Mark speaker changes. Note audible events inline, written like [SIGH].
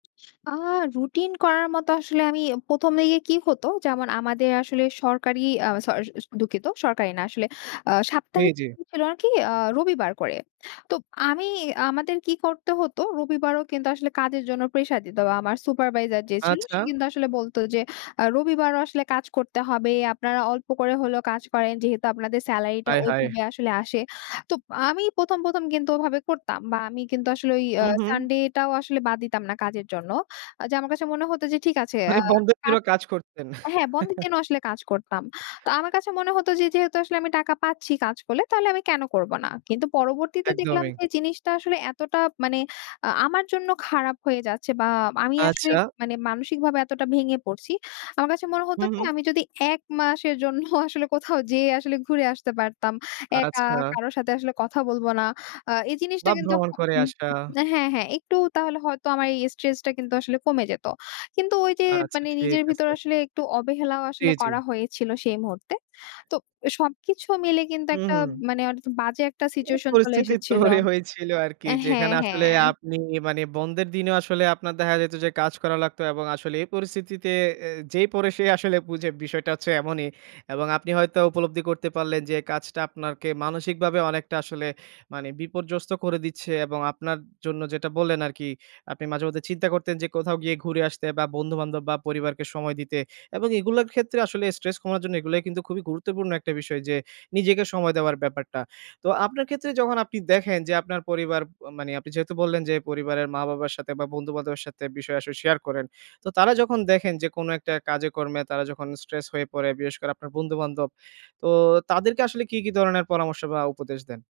Speaker 1: আ routine করার মতো আসলে আমি ১ম দিকে কি হতো? যেমন আমাদের আসলে সরকারি আ সরি আ দুঃখিত, সরকারি না আসলে। আ সাপ্তাহিক
Speaker 2: এইযে
Speaker 1: ছুটি ছিল আরকি আ রবিবার করে। তো আমি আমাদের কি করতে হতো? রবিবারও কিন্তু আসলে কাজের জন্য প্রেশার দিতো। আ আমার supervisor যে ছিল
Speaker 2: আচ্ছা।
Speaker 1: সে কিন্তু আসলে বলতো যে আ রবিবারও আসলে কাজ করতে হবে। আপনারা অল্প করে হলেও কাজ করেন। যেহেতু আপনাদের স্যালারিটা
Speaker 2: হায়! হায়!
Speaker 1: ওইভাবে আসলে আসে। তো আমি ১ম, ১ম কিন্তু ওভাবে করতাম বা আমি কিন্তু আসলে ওই আ
Speaker 2: হু, হু।
Speaker 1: sunday টাও আসলে বাদ দিতাম না কাজের জন্য। আ যে আমার কাছে মনে হতো যে, ঠিক আছে। আ
Speaker 2: মানে বন্ধের দিন
Speaker 1: কাজ
Speaker 2: ও কাজ করতেন।
Speaker 1: হ্যাঁ, বন্ধের
Speaker 2: [CHUCKLES]
Speaker 1: দিনও আসলে কাজ করতাম। তো আমার কাছে মনে হতো যে, যেহেতু আসলে আমি টাকা পাচ্ছি কাজ করলে। তাহলে আমি কেন করবো না? কিন্তু পরবর্তীতে দেখলাম
Speaker 2: একদমই।
Speaker 1: যে জিনিসটা আসলে এতটা মানে আ আমার জন্য খারাপ হয়ে যাচ্ছে বা আমি আসলে
Speaker 2: আচ্ছা।
Speaker 1: মানে মানসিকভাবে এতটা ভেঙে পড়ছি। আমার কাছে মনে হতো
Speaker 2: হু,
Speaker 1: কি?
Speaker 2: হু।
Speaker 1: আমি যদি এক ১ মাসের জন্য [CHUCKLES] আসলে কোথাও যেয়ে আসলে ঘুরে আসতে পারতাম। একা,
Speaker 2: আচ্ছা।
Speaker 1: কারো সাথে আসলে কথা বলবো না। আ এই জিনিসটা
Speaker 2: বা
Speaker 1: কিন্তু
Speaker 2: ভ্রমণ করে আসা।
Speaker 1: য হু হ্যাঁ, হ্যাঁ, একটু তাহলে হয়তো আমার এই stress টা কিন্তু আসলে কমে যেত। কিন্তু ওইযে
Speaker 2: আচ্ছা,
Speaker 1: মানে
Speaker 2: ঠিক
Speaker 1: নিজের ভিতরে
Speaker 2: আছে।
Speaker 1: আসলে একটু অবহেলাও
Speaker 2: জ্বী,
Speaker 1: আসলে করা
Speaker 2: জ্বী।
Speaker 1: হয়েছিল সেই মুহূর্তে। তো সবকিছু মিলে কিন্তু
Speaker 2: হু,
Speaker 1: একটা
Speaker 2: হু।
Speaker 1: মানে অনেকটা বাজে একটা
Speaker 2: মানে
Speaker 1: situation চলে
Speaker 2: পরিস্থিতি
Speaker 1: এসেছিল।
Speaker 2: তৈরি হয়েছিল আরকি
Speaker 1: এ হ্যাঁ,
Speaker 2: যেখানে আসলে
Speaker 1: হ্যাঁ।
Speaker 2: আপনি মানে বন্ধের দিনেও আসলে আপনার দেখা যেত যে কাজ করা লাগতো এবং আসলে এই পরিস্থিতিতে এ যেই পরে সেই আসলে বুঝে বিষয়টা হচ্ছে এমনই এবং আপনি হয়তো উপলব্ধি করতে পারলেন। যে কাজটা আপনাকে মানসিকভাবে অনেকটা আসলে মানে বিপর্যস্ত করে দিচ্ছে এবং আপনার জন্য যেটা বললেন আরকি। আপনি মাঝেমধ্যে চিন্তা করতেন যে কোথাও গিয়ে ঘুরে আসতে বা বন্ধু-বান্ধব বা পরিবারকে সময় দিতে এবং এগুলোর ক্ষেত্রে আসলে stress কমার জন্য এগুলাই কিন্তু খুবই গুরুত্বপূর্ণ একটা বিষয়। যে নিজেকে সময় দেওয়ার ব্যাপারটা। তো আপনার ক্ষেত্রে যখন আপনি দেখেন যে আপনার পরিবার প মানে আপনি যেহেতু বললেন, যে পরিবারের মা-বাবার সাথে বা বন্ধু-বান্ধবের সাথে বিষয় আসলে শেয়ার করেন। তো তারা যখন দেখেন যে কোন একটা কাজে-কর্মে তারা যখন stress হয়ে পড়ে। বিশেষ করে আপনার বন্ধু-বান্ধব। তো তাদেরকে আসলে কী, কী ধরনের পরামর্শ বা উপদেশ দেন?